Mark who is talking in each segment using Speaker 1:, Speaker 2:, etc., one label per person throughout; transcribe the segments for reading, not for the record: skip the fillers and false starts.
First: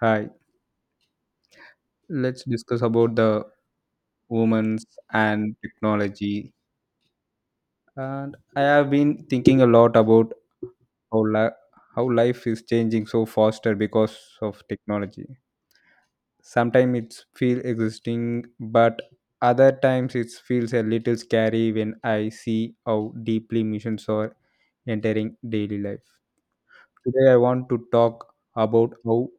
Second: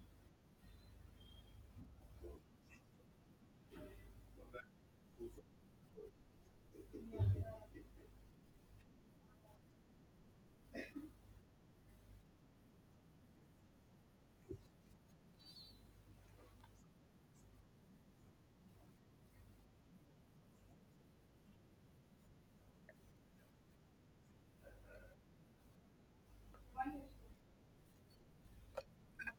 Speaker 1: Hi, let's discuss about the women's and technology. And I have been thinking a lot about how, li- how life is changing so faster because of technology. Sometimes it's feel existing, but other times it feels a little scary when I see how deeply missions are entering daily life. Today I want to talk about how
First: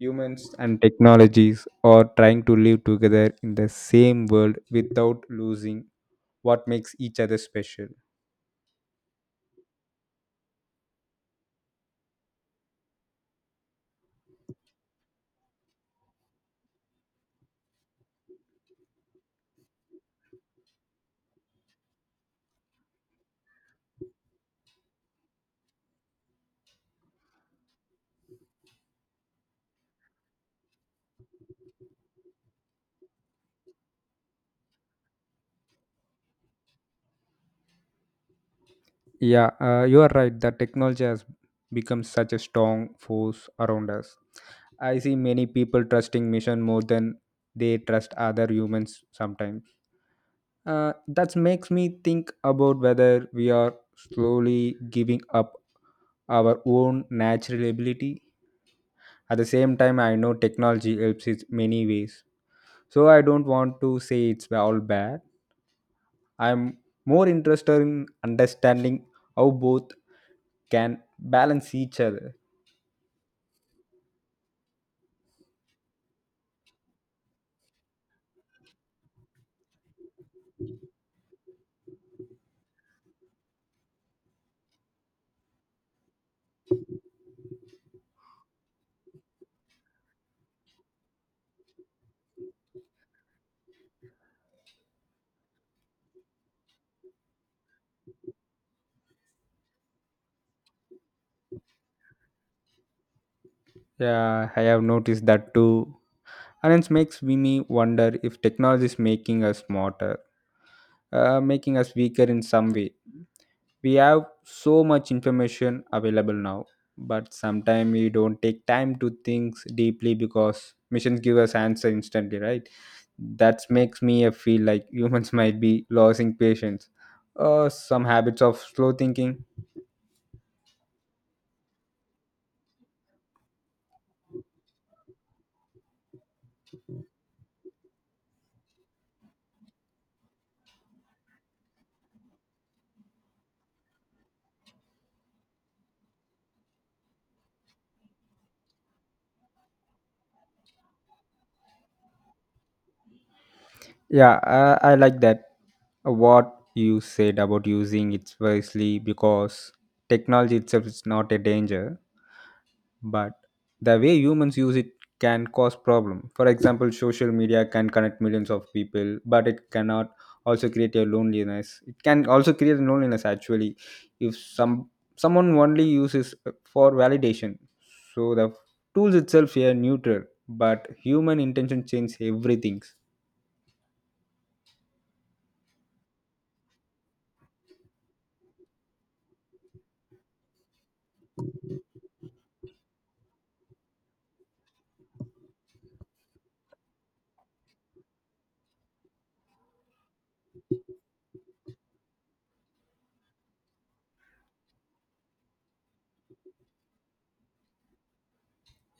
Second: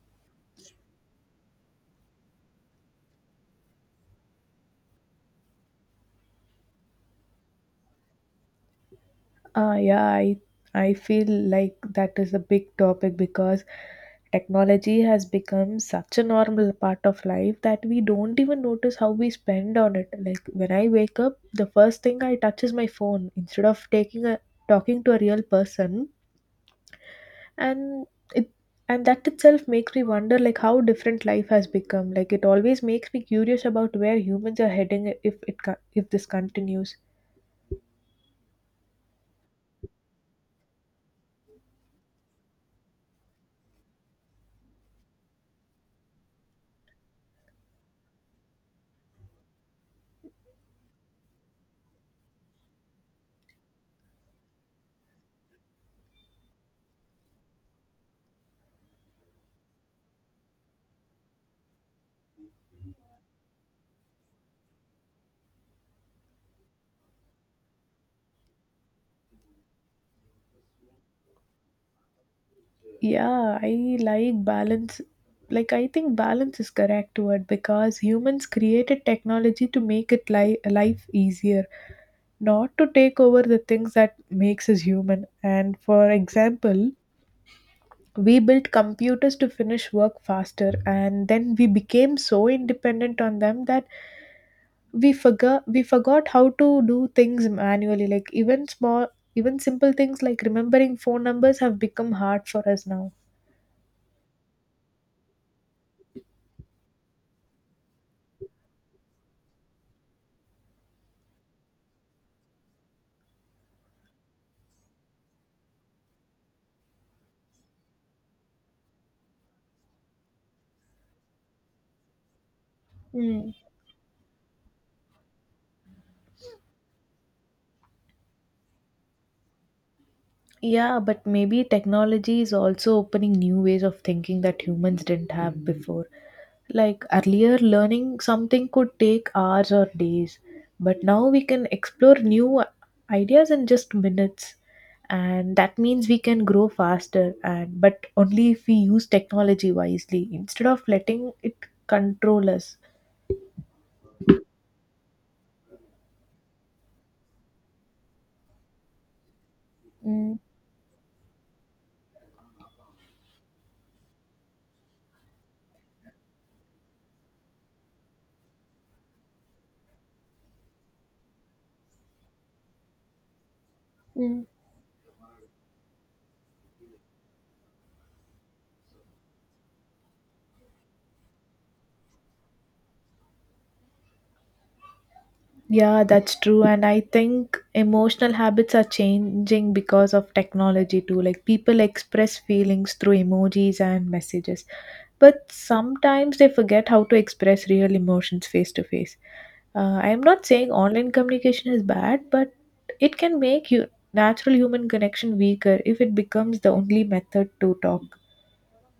Speaker 1: humans and technologies are trying to live together in the same world without losing what makes each other special.
Speaker 2: Uh, yeah, I I feel like that is a big topic because technology has become such a normal part of life that we don't even notice how we spend on it. Like when I wake up, the first thing I touch is my phone instead of taking a talking to a real person, and it and that itself makes me wonder like how different life has become. Like it always makes me curious about where humans are heading if it co- if this continues.
Speaker 1: Yeah, you are right. The technology has become such a strong force around us. I see many people trusting mission more than they trust other humans sometimes. That makes me think about whether we are slowly giving up our own natural ability. At the same time, I know technology helps in many ways, so I don't want to say it's all bad. I'm more interested in understanding how both can balance each other.
Speaker 2: Yeah, I like balance. Like, I think balance is correct word because humans created technology to make life easier, not to take over the things that makes us human. And for example, we built computers to finish work faster, and then we became so independent on them that we forgot how to do things manually. Like even simple things like remembering phone numbers have become hard for us now.
Speaker 1: Yeah, I have noticed that too, and it makes me wonder if technology is making us smarter, making us weaker in some way. We have so much information available now, but sometimes we don't take time to think deeply because missions give us answer instantly, right? That makes me feel like humans might be losing patience or some habits of slow thinking.
Speaker 2: Yeah, but maybe technology is also opening new ways of thinking that humans didn't have. Mhm. Before, like earlier, learning something could take hours or days, but now we can explore new ideas in just minutes. And that means we can grow faster, and but only if we use technology wisely instead of letting it control us.
Speaker 1: Yeah, I like that, what you said about using it wisely, because
Speaker 2: Mm,
Speaker 1: technology itself is not a danger, but the way humans use it can cause problem. For example, social media can connect millions of people, but it cannot also create a loneliness. It can also create a loneliness actually if
Speaker 2: mm.
Speaker 1: someone only uses for validation. So the tools itself are neutral, but human intention change everything.
Speaker 2: Yeah, that's true. And I think emotional habits are changing because of technology too. Like people express feelings through emojis and messages, but sometimes they forget how to express real emotions face to face. I'm not saying online communication is bad, but it can make you natural human connection weaker if it becomes the only method to talk.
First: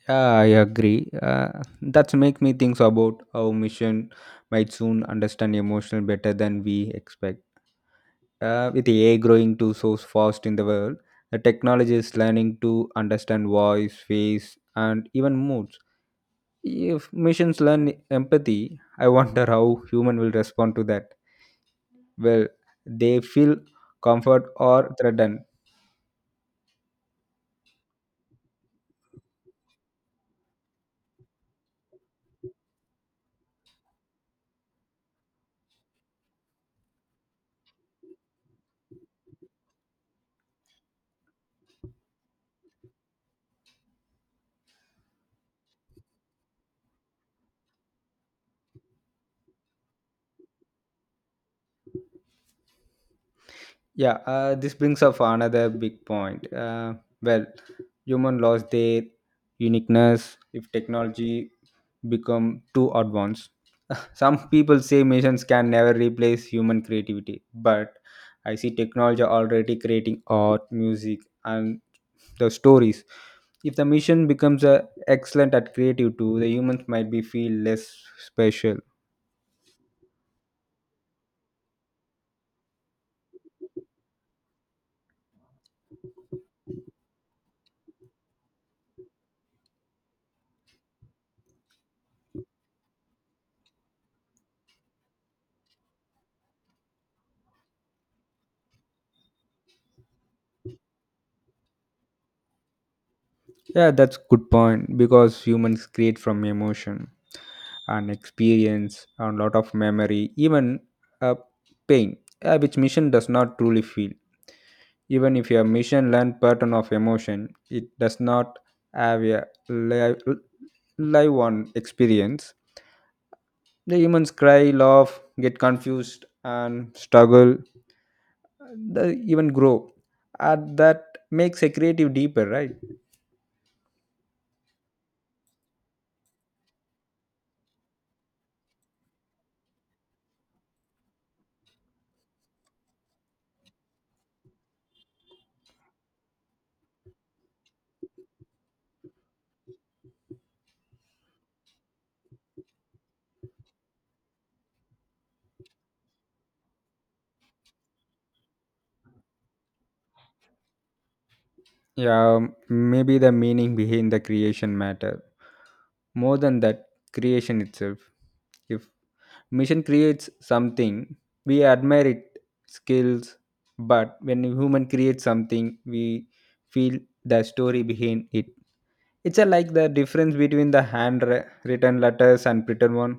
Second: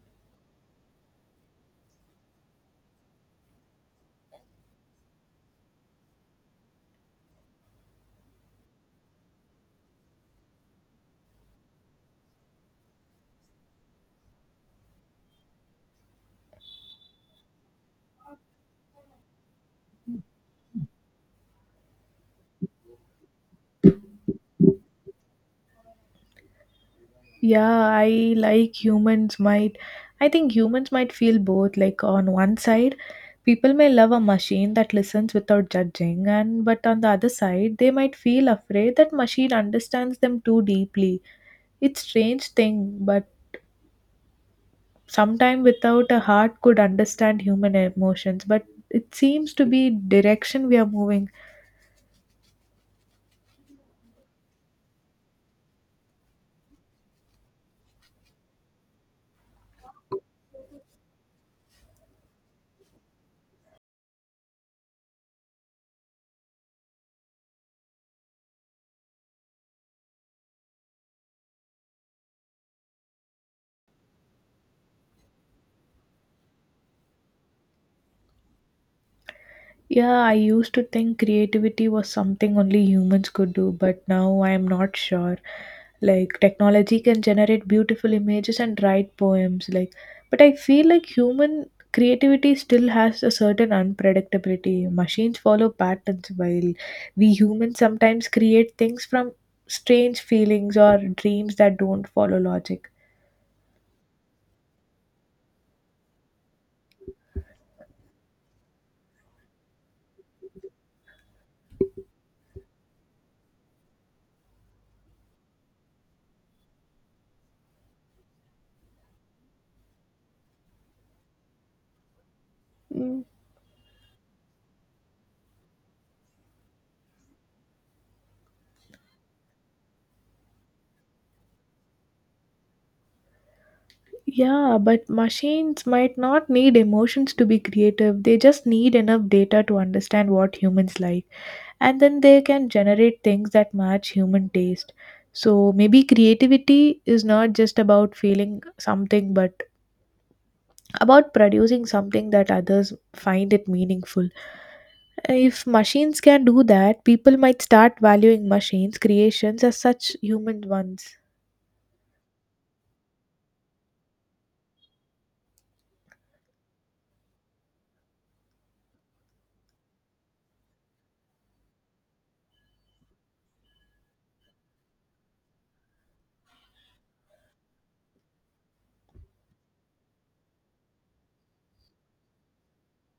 Speaker 1: Yeah, I agree. That's make me think about how mission might soon understand emotional better than we expect. With AI growing to so fast in the world, the technology is learning to understand voice, face, and even moods. If machines learn empathy, I wonder how human will respond to that. Well, they feel comfort or threatened.
Speaker 2: Yeah, I think humans might feel both, like on one side people may love a machine that listens without judging, and but on the other side they might feel afraid that machine understands them too deeply. It's strange thing but sometime without a heart could understand human emotions, but it seems to be direction we are moving.
Speaker 1: Yeah, this brings up another big point. Well, Human lost their uniqueness if technology become too advanced. Some people say machines can never replace human creativity, but I see technology already creating art, music, and the stories. If the machine becomes excellent at creative too, the humans might be feel less special.
Speaker 2: Yeah, I used to think creativity was something only humans could do, but now I am not sure. Like technology can generate beautiful images and write poems like, but I feel like human creativity still has a certain unpredictability. Machines follow patterns while we humans sometimes create things from strange feelings or dreams that don't follow logic.
Speaker 1: Yeah, that's good point because humans create from emotion and experience and lot of memory, even uh, pain, which machine does not truly feel. Even if your mission learned pattern of emotion, it does not have a live, live on experience. The humans cry, laugh, get confused, and struggle, they even grow. And that makes a creative deeper, right?
Speaker 2: Yeah, but machines might not need emotions to be creative. They just need enough data to understand what humans like. And then they can generate things that match human taste. So maybe creativity is not just about feeling something, but about producing something that others find it meaningful. If machines can do that, people might start valuing machines' creations as such human ones.
Speaker 1: Yeah, maybe the meaning behind the creation matter more than that creation itself. If machine creates something, we admire it skills, but when a human creates something, we feel the story behind it. It's a, like the difference between the hand written letters and printed one.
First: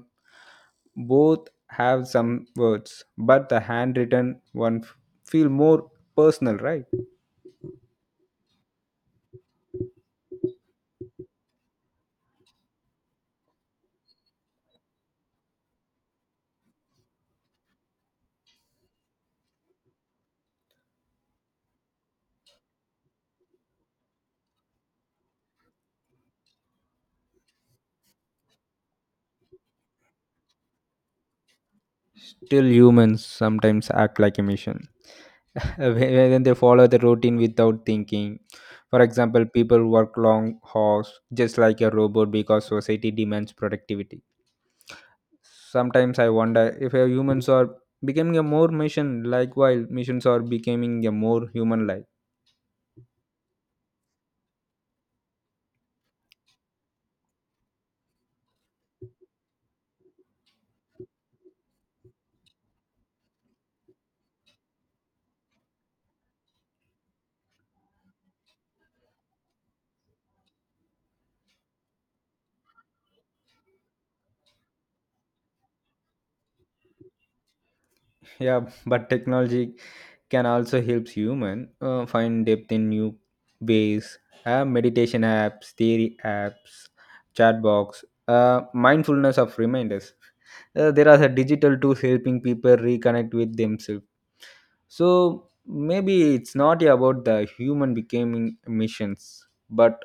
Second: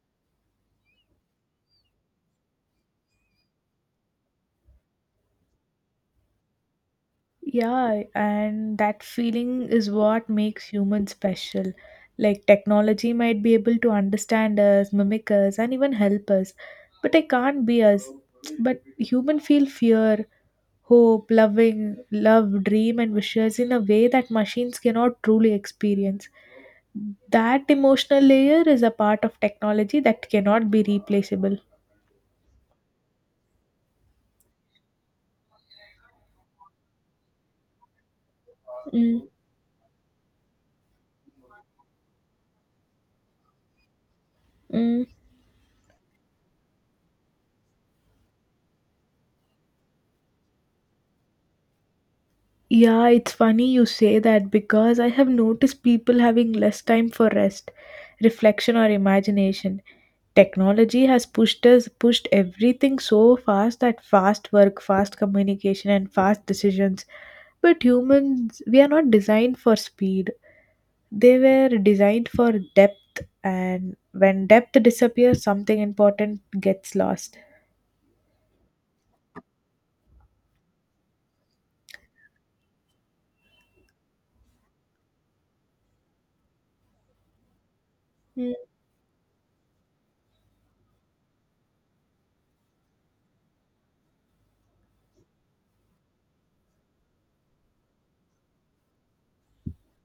Speaker 1: Both have some words, but the handwritten one feel more personal, right?
Speaker 2: Yeah, and that feeling is what makes humans special. Like technology might be able to understand us, mimic us, and even help us, but it can't be us. But human feel fear, hope, loving, love, dream, and wishes in a way that machines cannot truly experience. That emotional layer is a part of technology that cannot be replaceable.
Speaker 1: Still humans sometimes act like a machine when they follow the routine without thinking. For
Speaker 2: Mm,
Speaker 1: example, people work long hours just like a robot because society demands productivity.
Speaker 2: mm.
Speaker 1: Sometimes I wonder if our humans are becoming a more mission like while missions are becoming a more human like.
Speaker 2: Yeah, it's funny you say that because I have noticed people having less time for rest, reflection, or imagination. Technology has pushed everything so fast that fast work, fast communication, and fast decisions. But humans, we are not designed for speed. They were designed for depth, and when depth disappears, something important gets lost.
Speaker 1: Yeah, but technology can also help human find depth in new ways. Have meditation apps, theory apps, chat box, mindfulness of reminders. There are the digital tools helping people reconnect with themselves. So maybe it's not about the human becoming missions, but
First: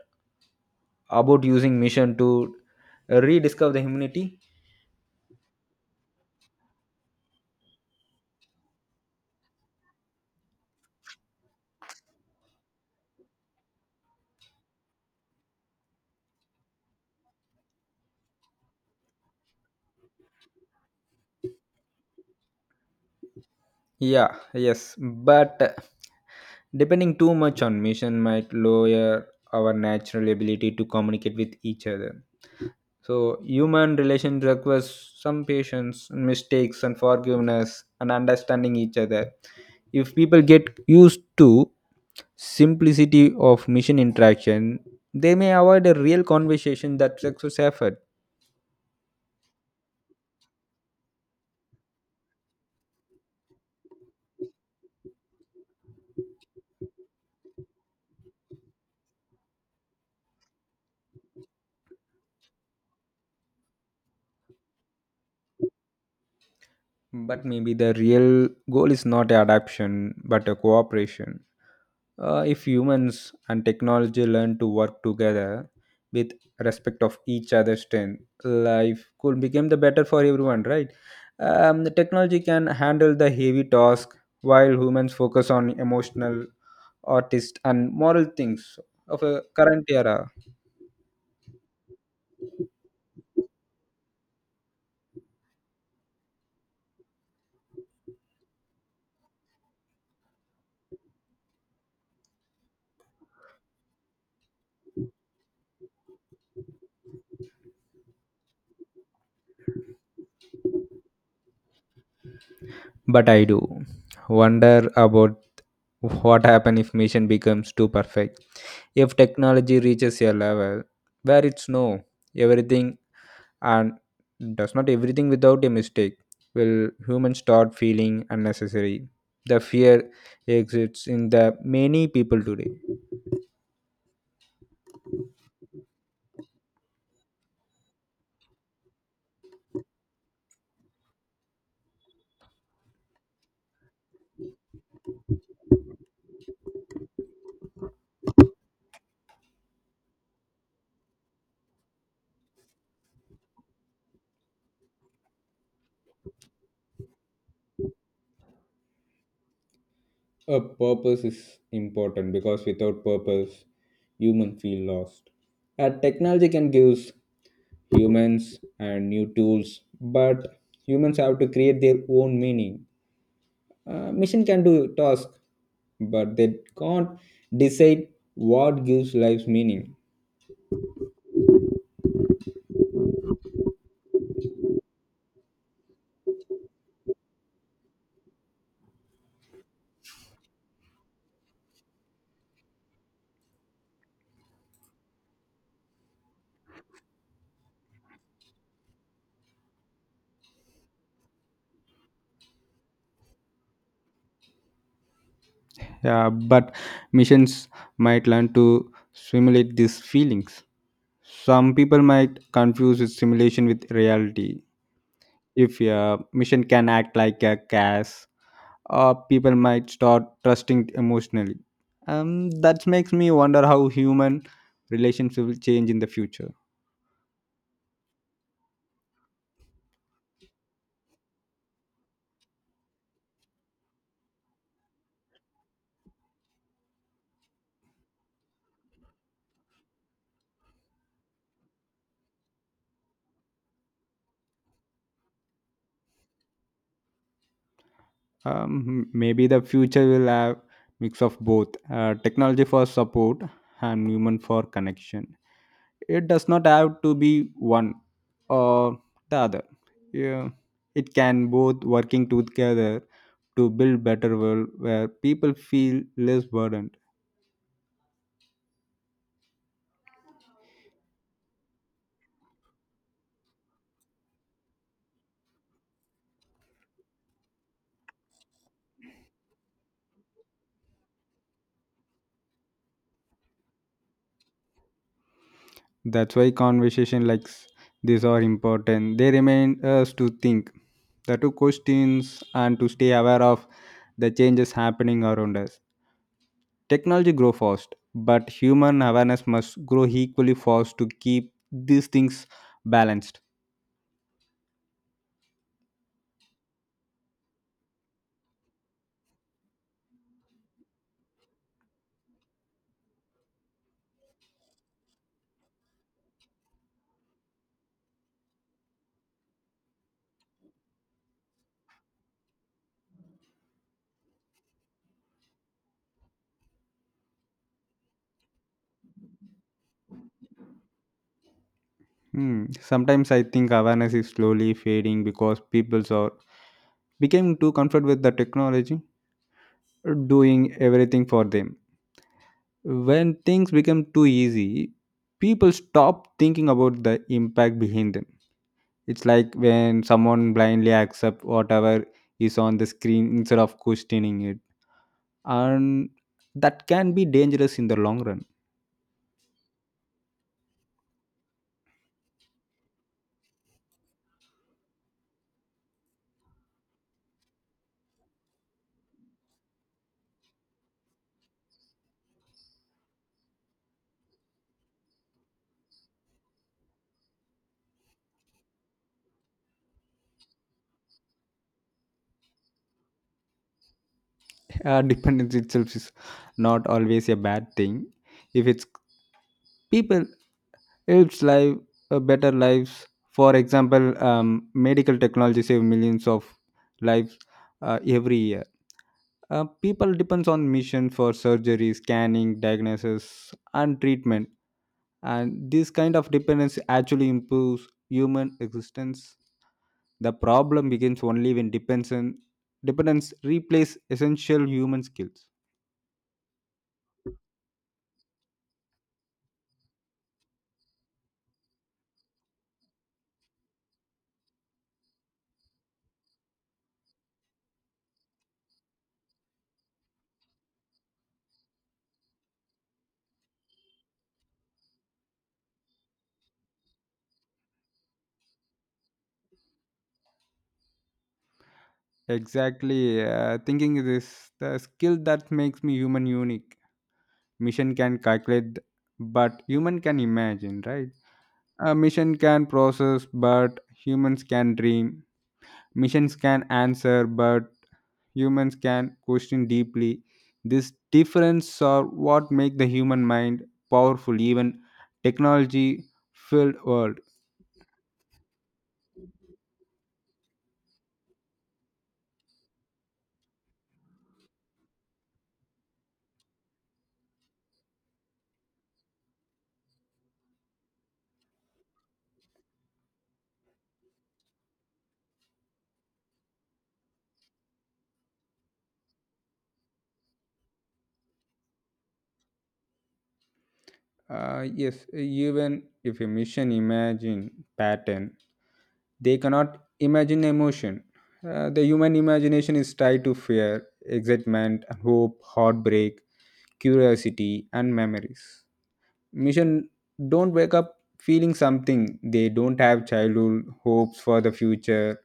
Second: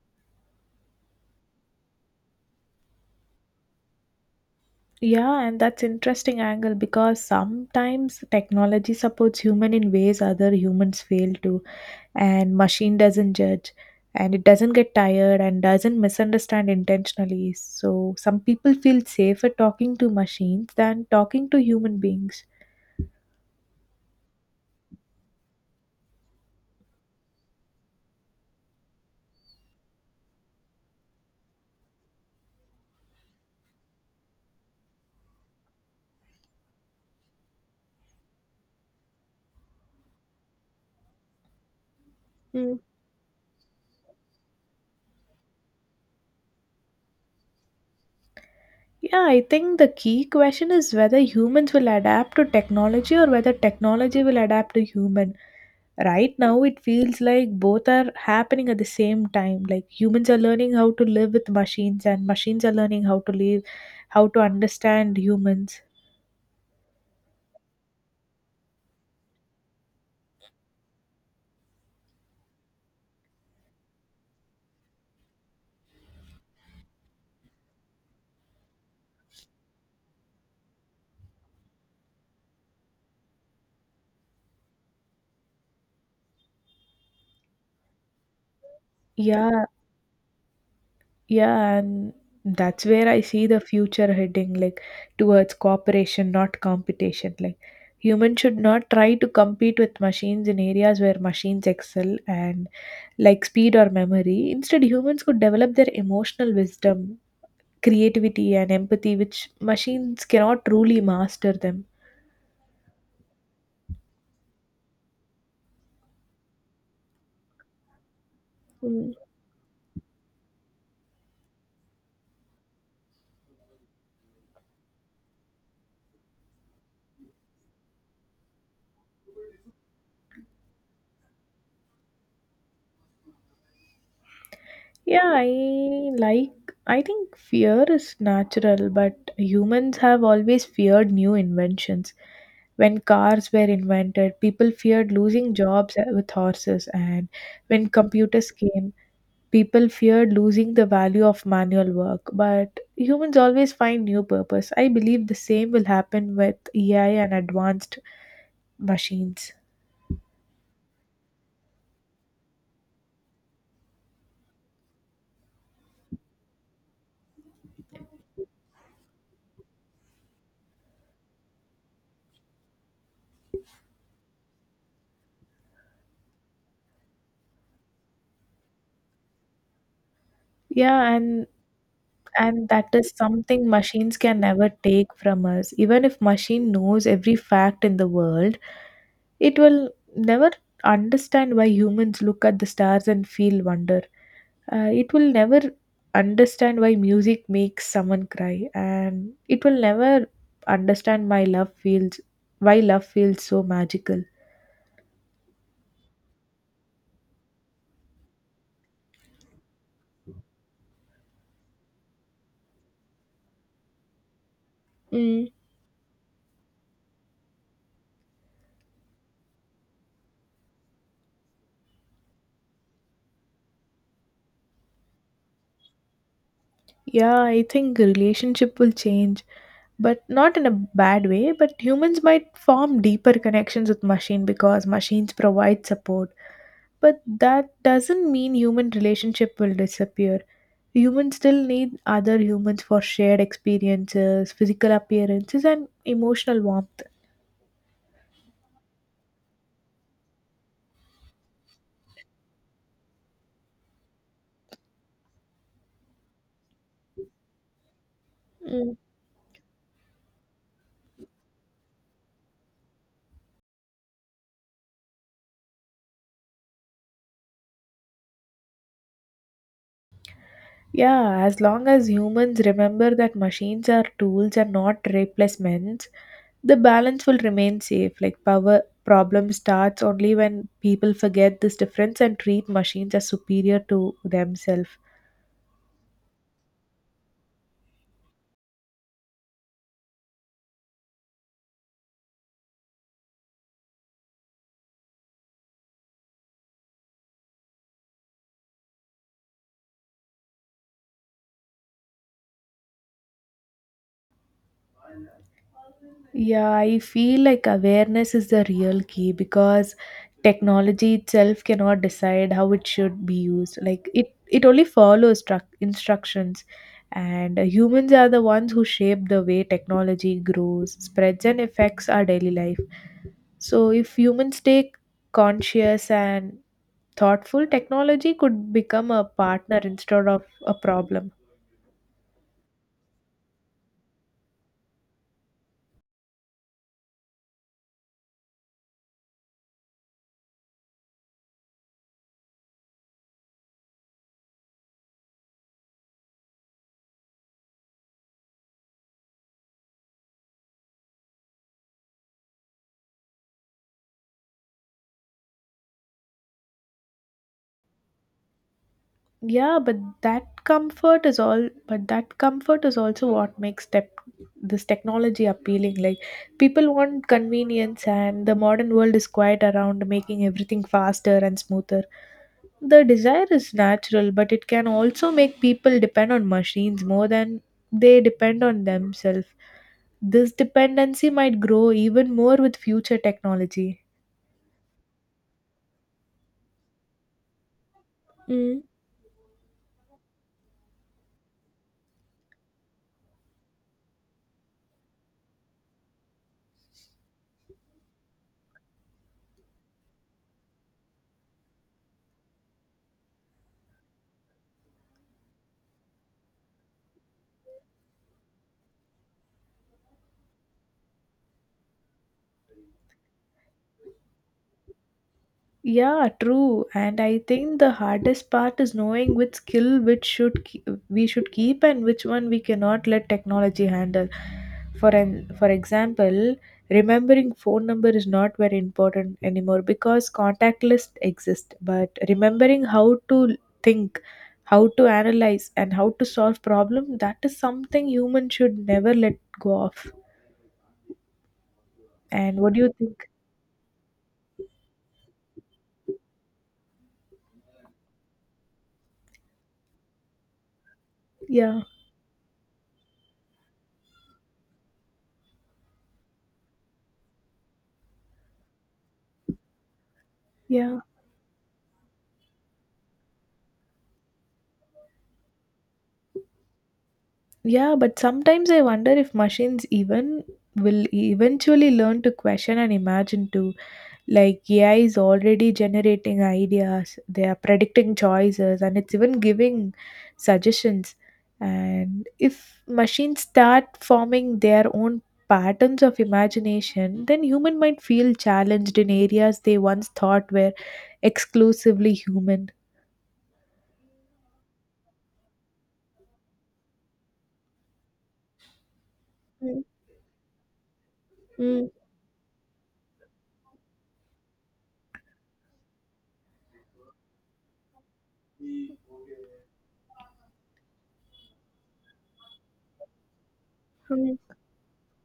Speaker 1: about using mission to rediscover the humanity.
Speaker 2: Yeah, and that's interesting angle because sometimes technology supports human in ways other humans fail to, and machine doesn't judge, and it doesn't get tired and doesn't misunderstand intentionally. So some people feel safer talking to machines than talking to human beings.
Speaker 1: Yeah, yes, but depending too much on mission might lower our natural ability to communicate with each other. So, human relation requires some patience, mistakes, and forgiveness, and understanding each other. If people get used to simplicity of mission interaction, they may avoid a real conversation that success effort.
Speaker 2: Yeah, I think the key question is whether humans will adapt to technology or whether technology will adapt to human. Right now, it feels like both are happening at the same time. Like humans are learning how to live with machines, and machines are learning how to understand humans.
Speaker 1: But maybe the real goal is not adaptation, but a cooperation. If humans and technology learn to work together with respect of each other's strength, life could become the better for everyone, right? The technology can handle the heavy task while humans focus on emotional, artist, and moral things of a
Speaker 2: Yeah,
Speaker 1: current era.
Speaker 2: yeah, and that's where I see the future heading, like towards cooperation, not competition. Like humans should not try to compete with machines in areas where machines excel, and like speed or memory. Instead, humans could develop their emotional wisdom, creativity, and empathy, which machines cannot truly master them.
Speaker 1: But I do wonder about what happen if mission becomes too perfect.
Speaker 2: Mm.
Speaker 1: If technology reaches a level where it's no everything and does not everything without a mistake, will humans start feeling unnecessary? The fear exists in the many people today.
Speaker 2: Yeah, I like. I think fear is natural, but humans have always feared new inventions. When cars were invented, people feared losing jobs with horses, and when computers came, people feared losing the value of manual work, but humans always find new purpose. I believe the same will happen with AI and advanced machines.
Speaker 1: A purpose is important because without purpose, humans feel lost. Technology can give humans and new tools, but humans have to create their own meaning. Machine can do task, but they can't decide what gives life meaning.
Speaker 2: Yeah, and And that is something machines can never take from us. Even if machine knows every fact in the world, it will never understand why humans look at the stars and feel wonder. It will never understand why music makes someone cry, and it will never understand my love feels why love feels so magical.
Speaker 1: Yeah, but missions might learn to simulate these feelings. Some people might confuse its simulation with reality.
Speaker 2: Mm.
Speaker 1: If a mission can act like a gas, people might start trusting it emotionally. That makes me wonder how human relationship will change in the future.
Speaker 2: Yeah, I think relationship will change, but not in a bad way, but humans might form deeper connections with machine because machines provide support. But that doesn't mean human relationship will disappear. Humans still need other humans for shared experiences, physical appearances and emotional warmth.
Speaker 1: Um, maybe the future will have mix of both, technology for support and human for connection. It does not have to be one
Speaker 2: Mm.
Speaker 1: or the other. Yeah, it can both working together to build better world where people feel less burdened.
Speaker 2: Yeah, as long as humans remember that machines are tools and not replacements, the balance will remain safe. Like power problem starts only when people forget this difference and treat machines as superior to themselves.
Speaker 1: That's why conversation like this are important. They remind us to think the two questions and to stay aware of the changes happening around us. Technology grow fast, but human awareness must grow equally fast to keep these things balanced.
Speaker 2: Yeah, I feel like awareness is the real key because technology itself cannot decide how it should be used. Like it only follows struc instructions, and humans are the ones who shape the way technology grows, spreads, and affects our daily life. So, if humans stay conscious and thoughtful, technology could become a partner instead of a problem.
Speaker 1: Hmm. Sometimes I think awareness is slowly fading because people are becoming too comfortable with the technology doing everything for them. When things become too easy, people stop thinking about the impact behind them. It's like when someone blindly accepts whatever is on the screen instead of questioning it, and that can be dangerous in the long run.
Speaker 2: Yeah, but that comfort is also what makes tech this technology appealing. Like people want convenience and the modern world is quite around making everything faster and smoother. The desire is natural, but it can also make people depend on machines more than they depend on themselves. This dependency might grow even more with future technology.
Speaker 1: Dependence itself is not always a bad thing if
Speaker 2: Mm.
Speaker 1: it's people helps life better lives. For example, medical technology save millions of lives every year. Uh, people depends on mission for surgery, scanning, diagnosis and treatment, and this kind of dependence actually improves human existence. The problem begins only when dependence replace essential human skills.
Speaker 2: Yeah, true. And I think the hardest part is knowing which skill which should ke- we should keep and which one we cannot let technology handle. For example, remembering phone number is not very important anymore because contact lists exist, but remembering how to think, how to analyze and how to solve problem, that is something human should never let go of. And what do you
Speaker 1: Exactly.
Speaker 2: think?
Speaker 1: Thinking is the skill that makes me human unique. Mission can calculate, but human can imagine, right?
Speaker 2: Yeah,
Speaker 1: A mission can process, but humans can dream. Missions can answer, but humans can question deeply. This
Speaker 2: yeah.
Speaker 1: difference are what make the human mind powerful, even technology-filled world.
Speaker 2: Yeah, but sometimes I wonder if machines even will eventually learn to question and imagine too. Like AI is already generating ideas, they are predicting choices, and it's even giving suggestions. And if machines start forming their own patterns of imagination, then human might feel challenged in areas they once thought were exclusively human.
Speaker 1: Yes, even if a mission imagine pattern, they cannot
Speaker 2: Mm,
Speaker 1: imagine emotion. The
Speaker 2: mm,
Speaker 1: human imagination is tied to fear, excitement, hope, heartbreak, curiosity, and memories. Mission don't wake up feeling something. They don't have childhood hopes
Speaker 2: mm,
Speaker 1: for the future.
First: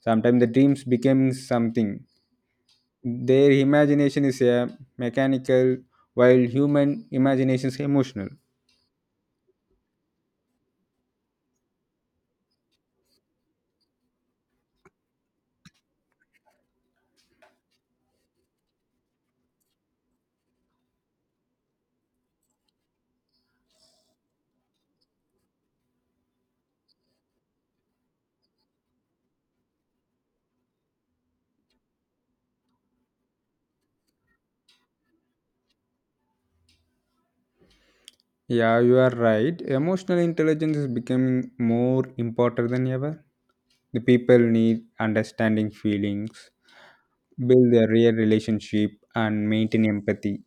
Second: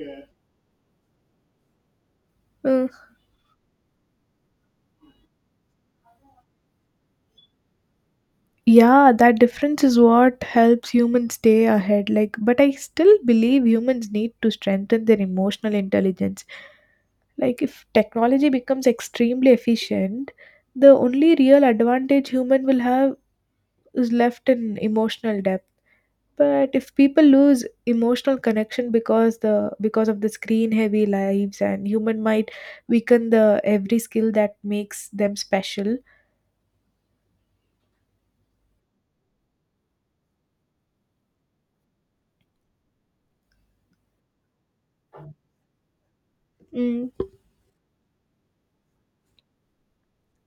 Speaker 1: Sometimes the dreams become something.
Speaker 2: mm.
Speaker 1: Their imagination is a mechanical, while human imagination is emotional.
Speaker 2: Yeah, that difference is what helps humans stay ahead. Like, but I still believe humans need to strengthen their emotional intelligence. Like, if technology becomes extremely efficient, the only real advantage human will have is left in emotional depth. But if people lose emotional connection because the because of the screen heavy lives and human might weaken the every skill that makes them special.
Speaker 1: Yeah, you are right. Emotional intelligence is becoming more important than ever. The people need understanding feelings,
Speaker 2: Mm,
Speaker 1: build a real relationship, and maintain empathy.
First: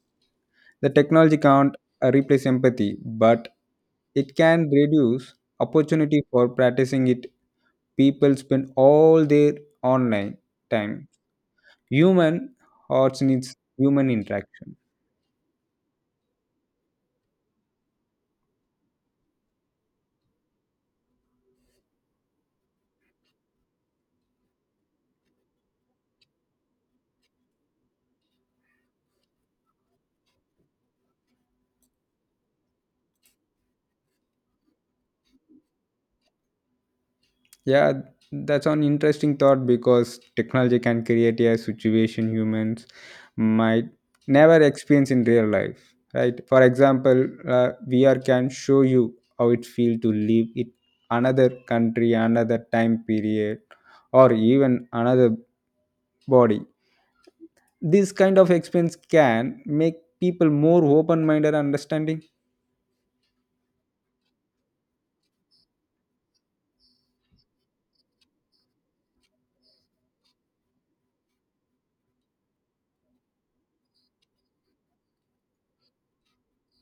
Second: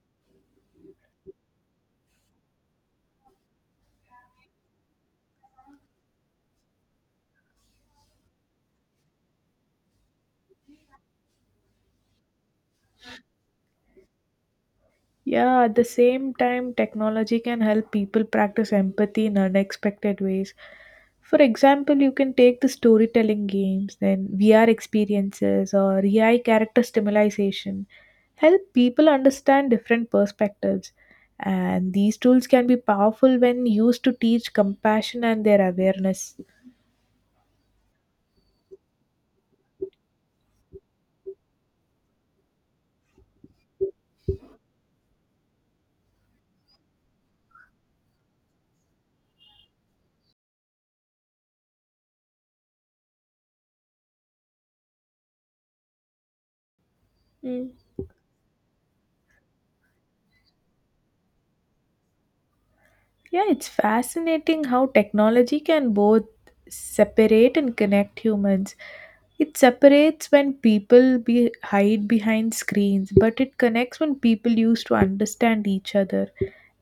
Speaker 1: The technology can't replace empathy, but it can reduce opportunity for practicing it. People spend all their online time. Human hearts needs human interaction.
Speaker 2: yeah, at the same time, technology can help people practice empathy in unexpected ways. For example, you can take the storytelling games, then VR experiences, or AI character stimulation, help people understand different perspectives. And these tools can be powerful when used to teach compassion and their awareness.
Speaker 1: Yeah, that's an interesting thought because technology can create a situation humans might never experience in real life, right? For example, VR can show you how it feels to live in another country, another time period, or even another body. This kind of experience can make people more open-minded, and understanding.
Speaker 2: Yeah, it's fascinating how technology can both separate and connect humans. It separates when people be hide behind screens, but it connects when people use to understand each other.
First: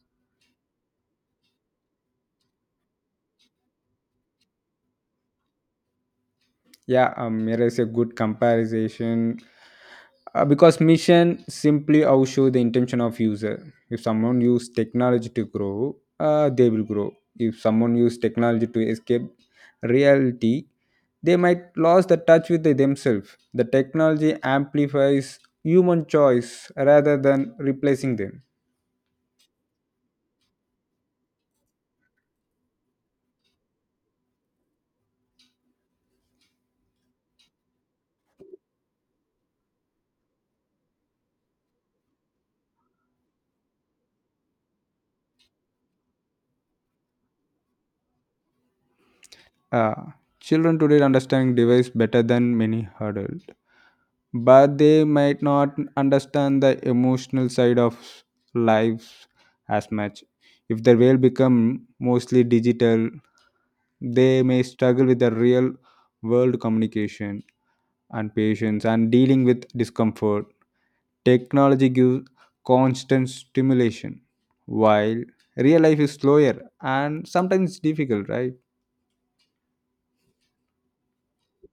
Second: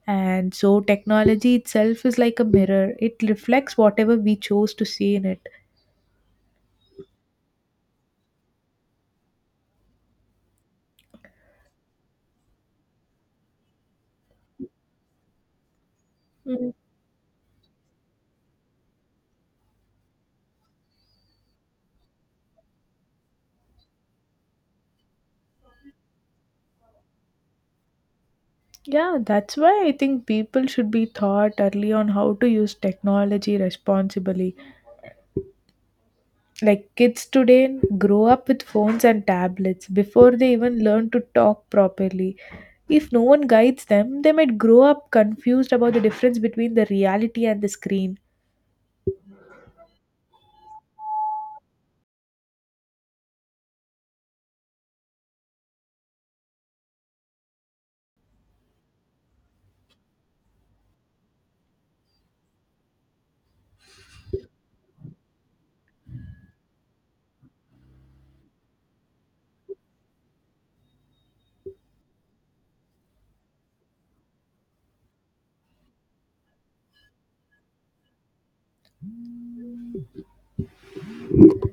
Speaker 2: And so technology itself is like a mirror. It reflects whatever we chose to see in it.
Speaker 1: Yeah, here is a good comparison because mission simply outshine the intention of user. If someone use technology to grow,
Speaker 2: Mm,
Speaker 1: they will grow. If someone use technology to escape reality, they might lose the touch with themselves. The technology amplifies human choice rather than replacing them.
Speaker 2: yeah, that's why I think people should be taught early on how to use technology responsibly. Like kids today grow up with phones and tablets before they even learn to talk properly. If no one guides them, they might grow up confused about the difference between the reality and the screen.
Speaker 1: Uh, children today understand device better than many adults. But they might not understand the emotional side of lives as much. If their world become mostly digital, they may struggle with the real world communication, and patience, and dealing with discomfort. Technology gives constant stimulation, while real life is slower and sometimes difficult, right?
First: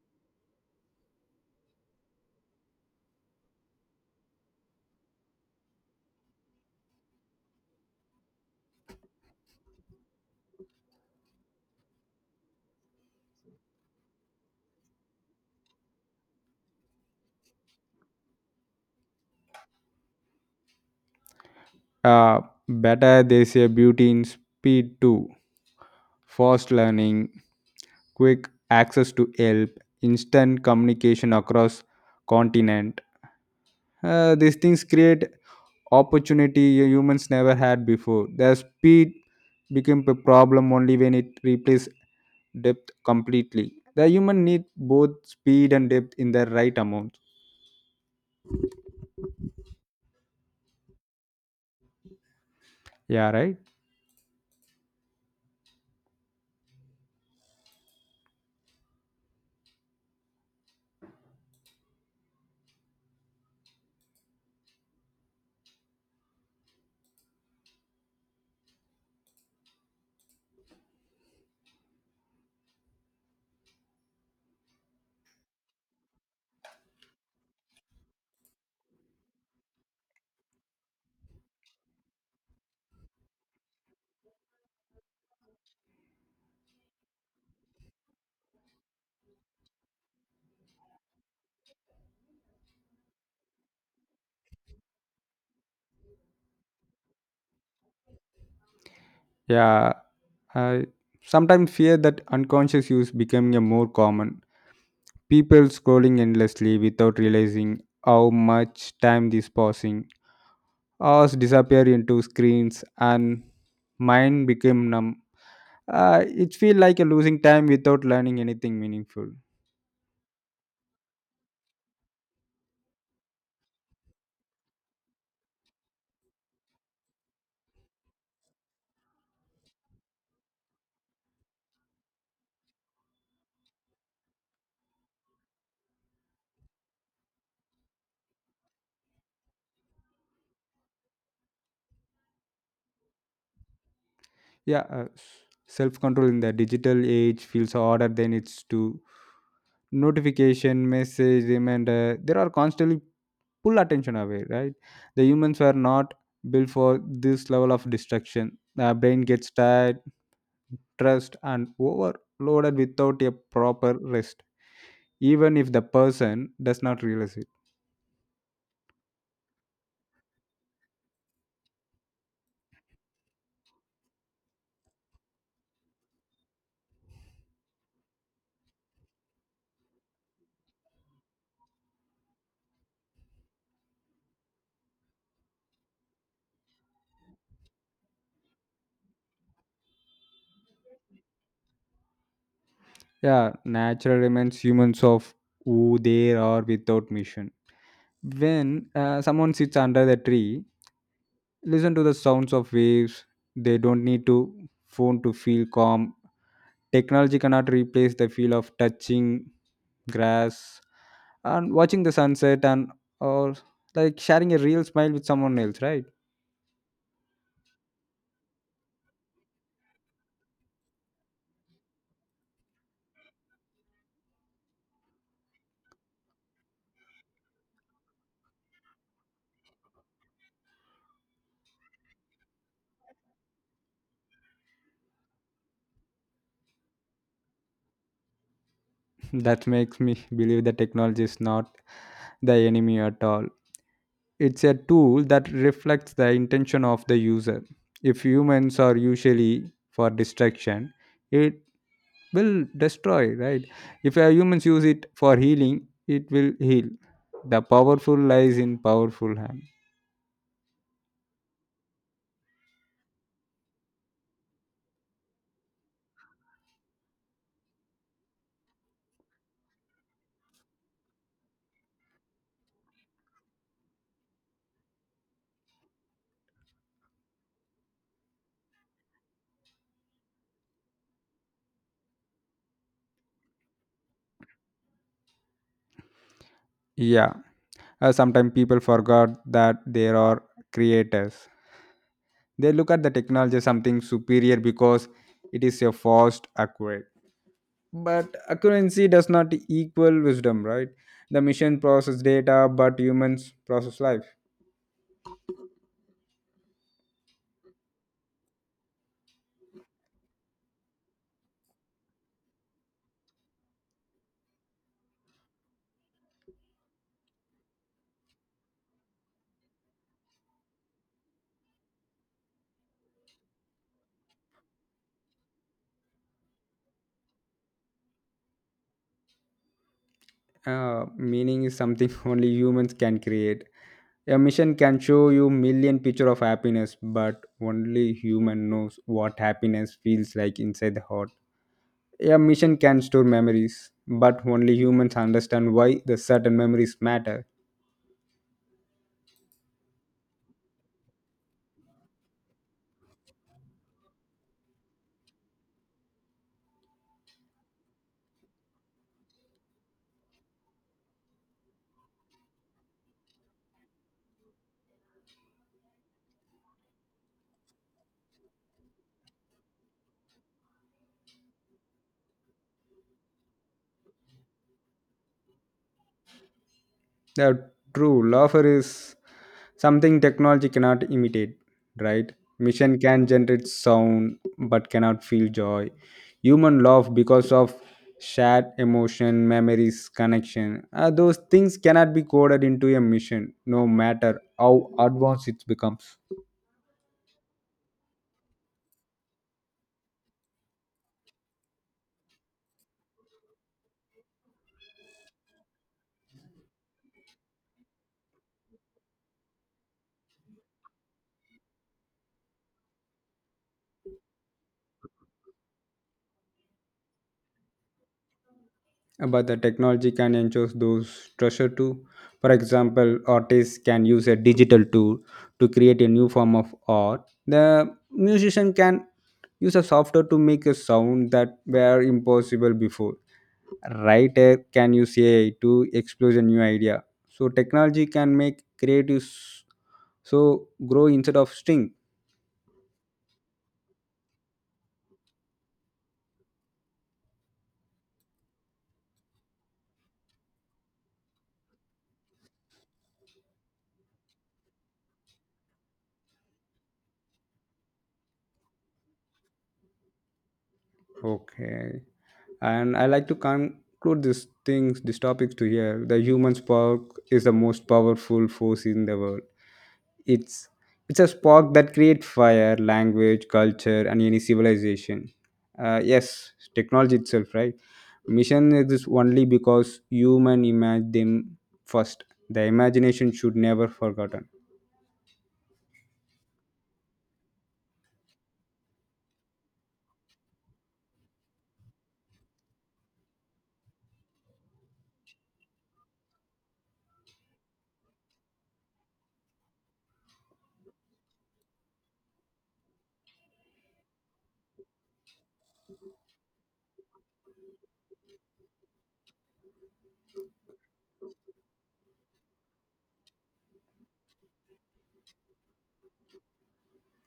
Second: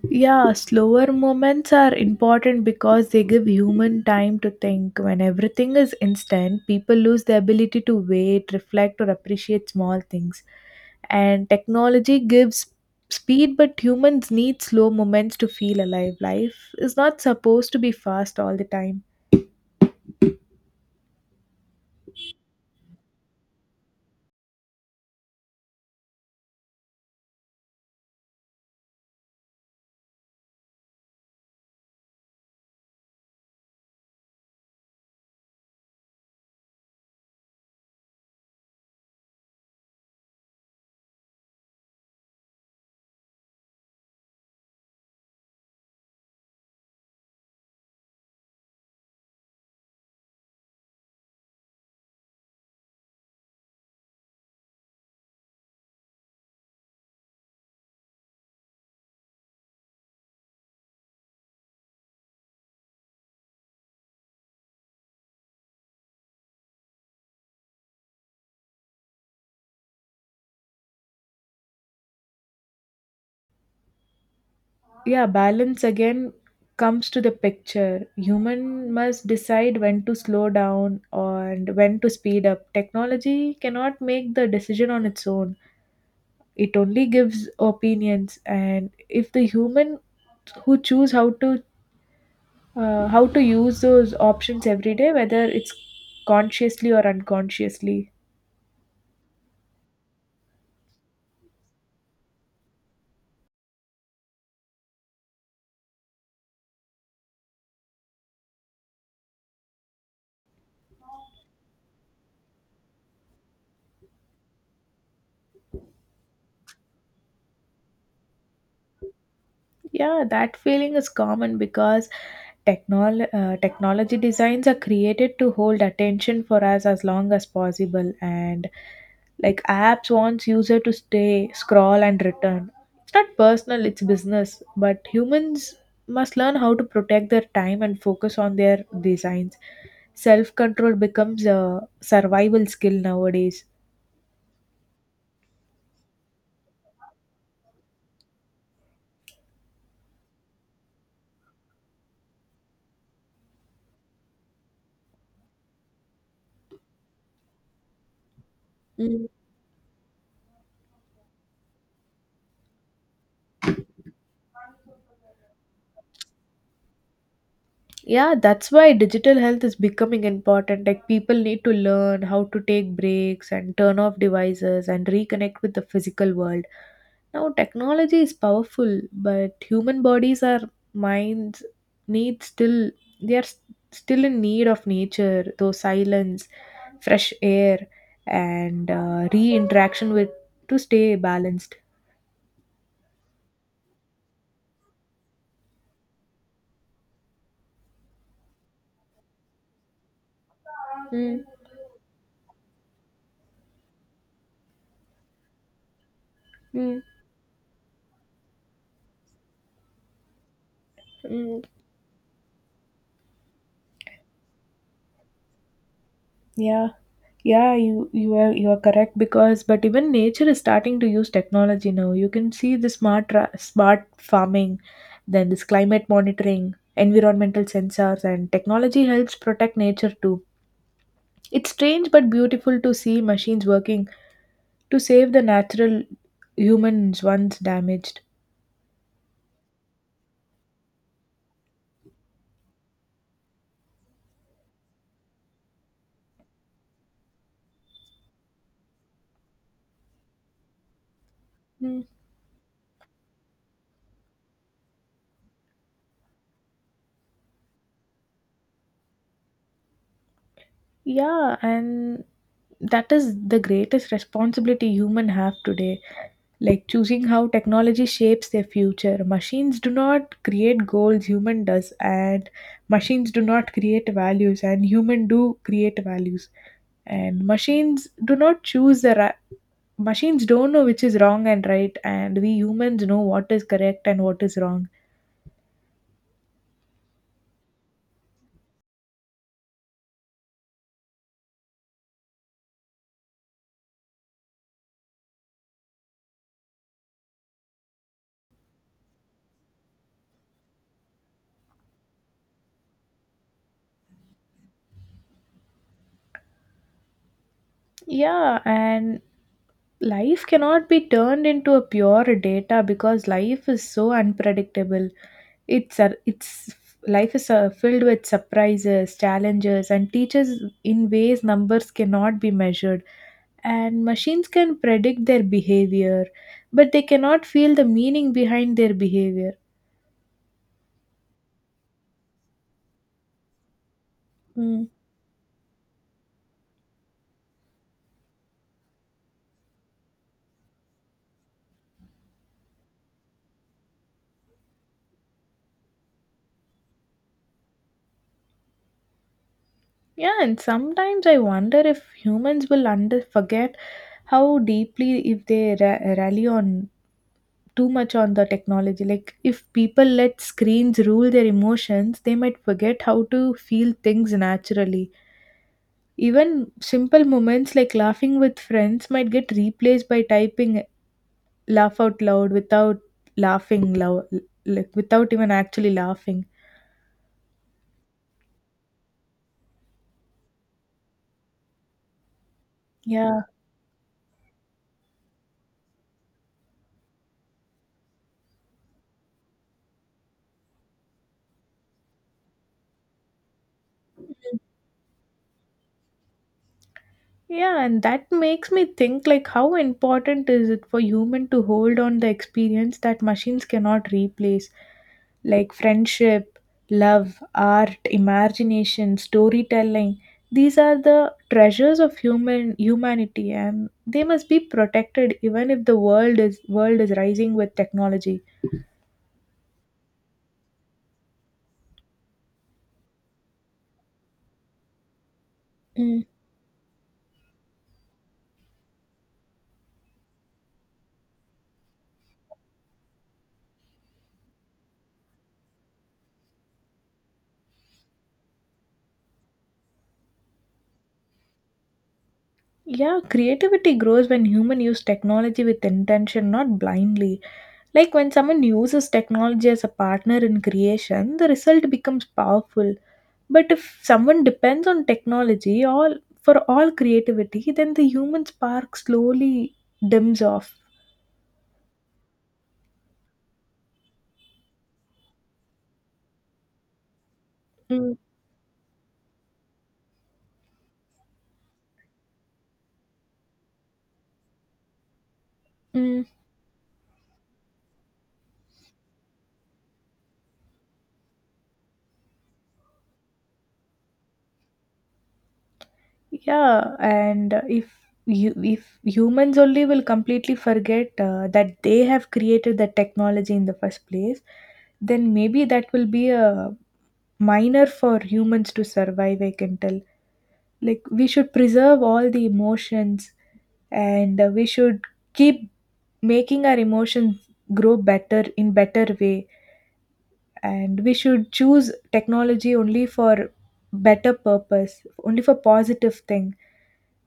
Speaker 2: Yeah, slower moments are important because they give human time to think. When everything is instant, people lose the ability to wait, reflect, or appreciate small things. And technology gives speed, but humans need slow moments to feel alive. Life is not supposed to be fast all the time.
Speaker 1: uh, Better they say beauty in speed too: fast learning, quick access to help, instant communication across continent. These things create opportunity humans never had before. Their speed became a problem only when it replaces depth completely. The human need both speed and depth in the right amount. Yeah, right.
Speaker 2: Yeah, balance again comes to the picture. Human must decide when to slow down and when to speed up. Technology cannot make the decision on its own. It only gives opinions, and if the human who choose how to use those options every day, whether it's consciously or unconsciously.
Speaker 1: Yeah. I sometimes fear that unconscious use becoming a more common. People scrolling endlessly without realizing how much time is passing. Hours disappear into screens and mind became numb. It feels like you're losing time without learning anything meaningful.
Speaker 2: Yeah, that feeling is common because technology designs are created to hold attention for us as long as possible, and like apps wants user to stay scroll and return. It's not personal, it's business, but humans must learn how to protect their time and focus on their designs. Self control becomes a survival skill nowadays.
Speaker 1: Yeah, self control in the digital age feels harder than it's to notification, message, reminder. There are constantly pull attention away, right? The humans were not built for this level of distraction. The brain gets tired, stressed and overloaded without a proper rest, even if the person does not realize it.
Speaker 2: Yeah, that's why digital health is becoming important. Like people need to learn how to take breaks and turn off devices and reconnect with the physical world. Now technology is powerful, but human bodies are minds need still, they are s- still in need of nature, though silence, fresh air, and re-interaction with to stay balanced.
Speaker 1: Yeah, nature reminds humans of who they are without mission. When someone sits under the tree,
Speaker 2: Mm,
Speaker 1: listen to the sounds of waves, they don't need to phone to feel calm.
Speaker 2: mm,
Speaker 1: Technology cannot replace the feel of touching grass
Speaker 2: mm.
Speaker 1: and watching the sunset and or like sharing a real smile with someone else, right?
Speaker 2: Yeah, yeah, you are you are correct, because but even nature is starting to use technology now. You can see the smart farming, then this climate monitoring, environmental sensors, and technology helps protect nature too. It's strange but beautiful to see machines working to save the natural humans once damaged.
Speaker 1: That makes me believe that technology is not the enemy at all. It's a tool that reflects the intention of the user. If humans are usually for destruction, it
Speaker 2: Mm.
Speaker 1: will destroy, right? If humans use it for healing, it will heal. The powerful lies in powerful hand.
Speaker 2: Yeah, and that is the greatest responsibility human have today, like choosing how technology shapes their future. Machines do not create goals, human does, and machines do not create values, and human do create values, and machines do not choose machines don't know which is wrong and right, and we humans know what is correct and what is wrong.
Speaker 1: Yeah. Sometimes people forgot that there are creators. They look at the technology as something superior because it is a fast, accurate. But accuracy does not equal wisdom, right? The machine process data, but humans process life.
Speaker 2: Yeah, and life cannot be turned into a pure data, because life is so unpredictable. It's life is filled with surprises, challenges, and teaches in ways numbers cannot be measured. And machines can predict their behavior, but they cannot feel the meaning behind their behavior.
Speaker 1: Uh, meaning is something only humans can create. A machine
Speaker 2: Mm.
Speaker 1: can show you million picture of happiness, but only human knows what happiness feels like inside the heart. A machine can store memories, but only humans understand why the certain memories matter.
Speaker 2: Yeah, and sometimes I wonder if humans will under forget how deeply, if they rally on too much on the technology. Like if people let screens rule their emotions, they might forget how to feel things naturally. Even simple moments like laughing with friends might get replaced by typing laugh out loud without laughing loud, like without even actually laughing.
Speaker 1: The true lover is something technology cannot imitate, right? Machine can
Speaker 2: Yeah.
Speaker 1: generate sound but cannot feel joy. Human love because of shared emotion, memories, connection. Uh, those things cannot be coded into a machine no matter how advanced it becomes.
Speaker 2: Yeah, and that makes me think like how important is it for human to hold on the experience that machines cannot replace, like friendship, love, art, imagination, storytelling. These are the treasures of human humanity, and they must be protected even if the world is rising with technology.
Speaker 1: But the technology can enhance those treasure too. For example, artists can use a digital tool to create a new form of art. The musician can use a software to make a sound that were impossible before. Writer can use AI to explore a new idea. So technology can make creatives so grow instead of shrink.
Speaker 2: Yeah, creativity grows when human use technology with intention, not blindly. Like when someone uses technology as a partner in creation, the result becomes powerful. But if someone depends on technology all for all creativity, then the human spark slowly dims off.
Speaker 1: Okay. And I like to conclude this things, these topics to here. The human spark is the most
Speaker 2: Mm,
Speaker 1: powerful force in the world. It's it's a spark that creates fire, language, culture and any civilization. Uh,
Speaker 2: mm,
Speaker 1: yes, technology itself, right? Mission exists only because human imagine them first. The imagination should never forgotten.
Speaker 2: yeah, and if you if humans only will completely forget that they have created the technology in the first place, then maybe that will be a minor for humans to survive, I can tell. Like we should preserve all the emotions, and we should keep making our emotions grow better in better way, and we should choose technology only for better purpose, only for positive thing,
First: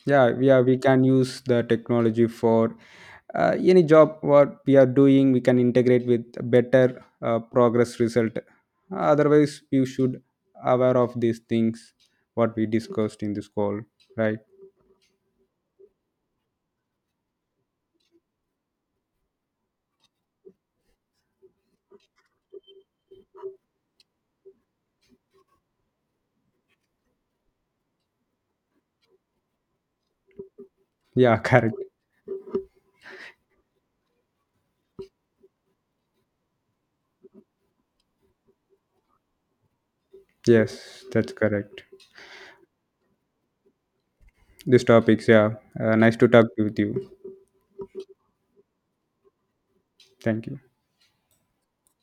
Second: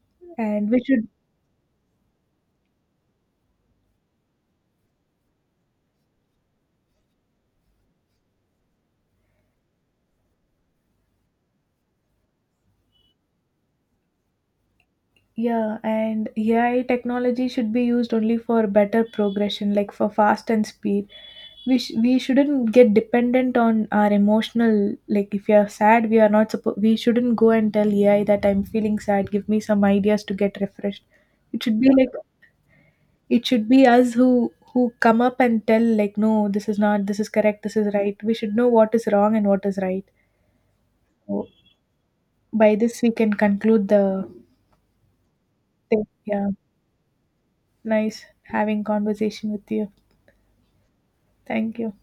Speaker 1: Yeah, yeah,
Speaker 2: and
Speaker 1: we
Speaker 2: we
Speaker 1: can
Speaker 2: should.
Speaker 1: use the technology for any job what we are doing. We can integrate with better progress result. Otherwise you should aware of these things what we discussed in this call, right?
Speaker 2: Yeah, and AI technology should be used only for better progression, like for fast and speed. We shouldn't get dependent on our emotional. Like if you are sad, we are not supposed. We shouldn't go and tell AI that I'm feeling sad. Give me some ideas to get refreshed.
Speaker 1: Yeah,
Speaker 2: It
Speaker 1: correct.
Speaker 2: should be, yeah, like it should be us who come up and tell like no, this is not. This is correct. This is right. We should know what is wrong and what is right.
Speaker 1: Yes, that's
Speaker 2: So
Speaker 1: correct.
Speaker 2: by this we can conclude the
Speaker 1: These topics, yeah. Uh,
Speaker 2: thing.
Speaker 1: nice to talk
Speaker 2: Yeah,
Speaker 1: with you.
Speaker 2: nice having conversation with you.
Speaker 1: Thank you.
Speaker 2: Thank you.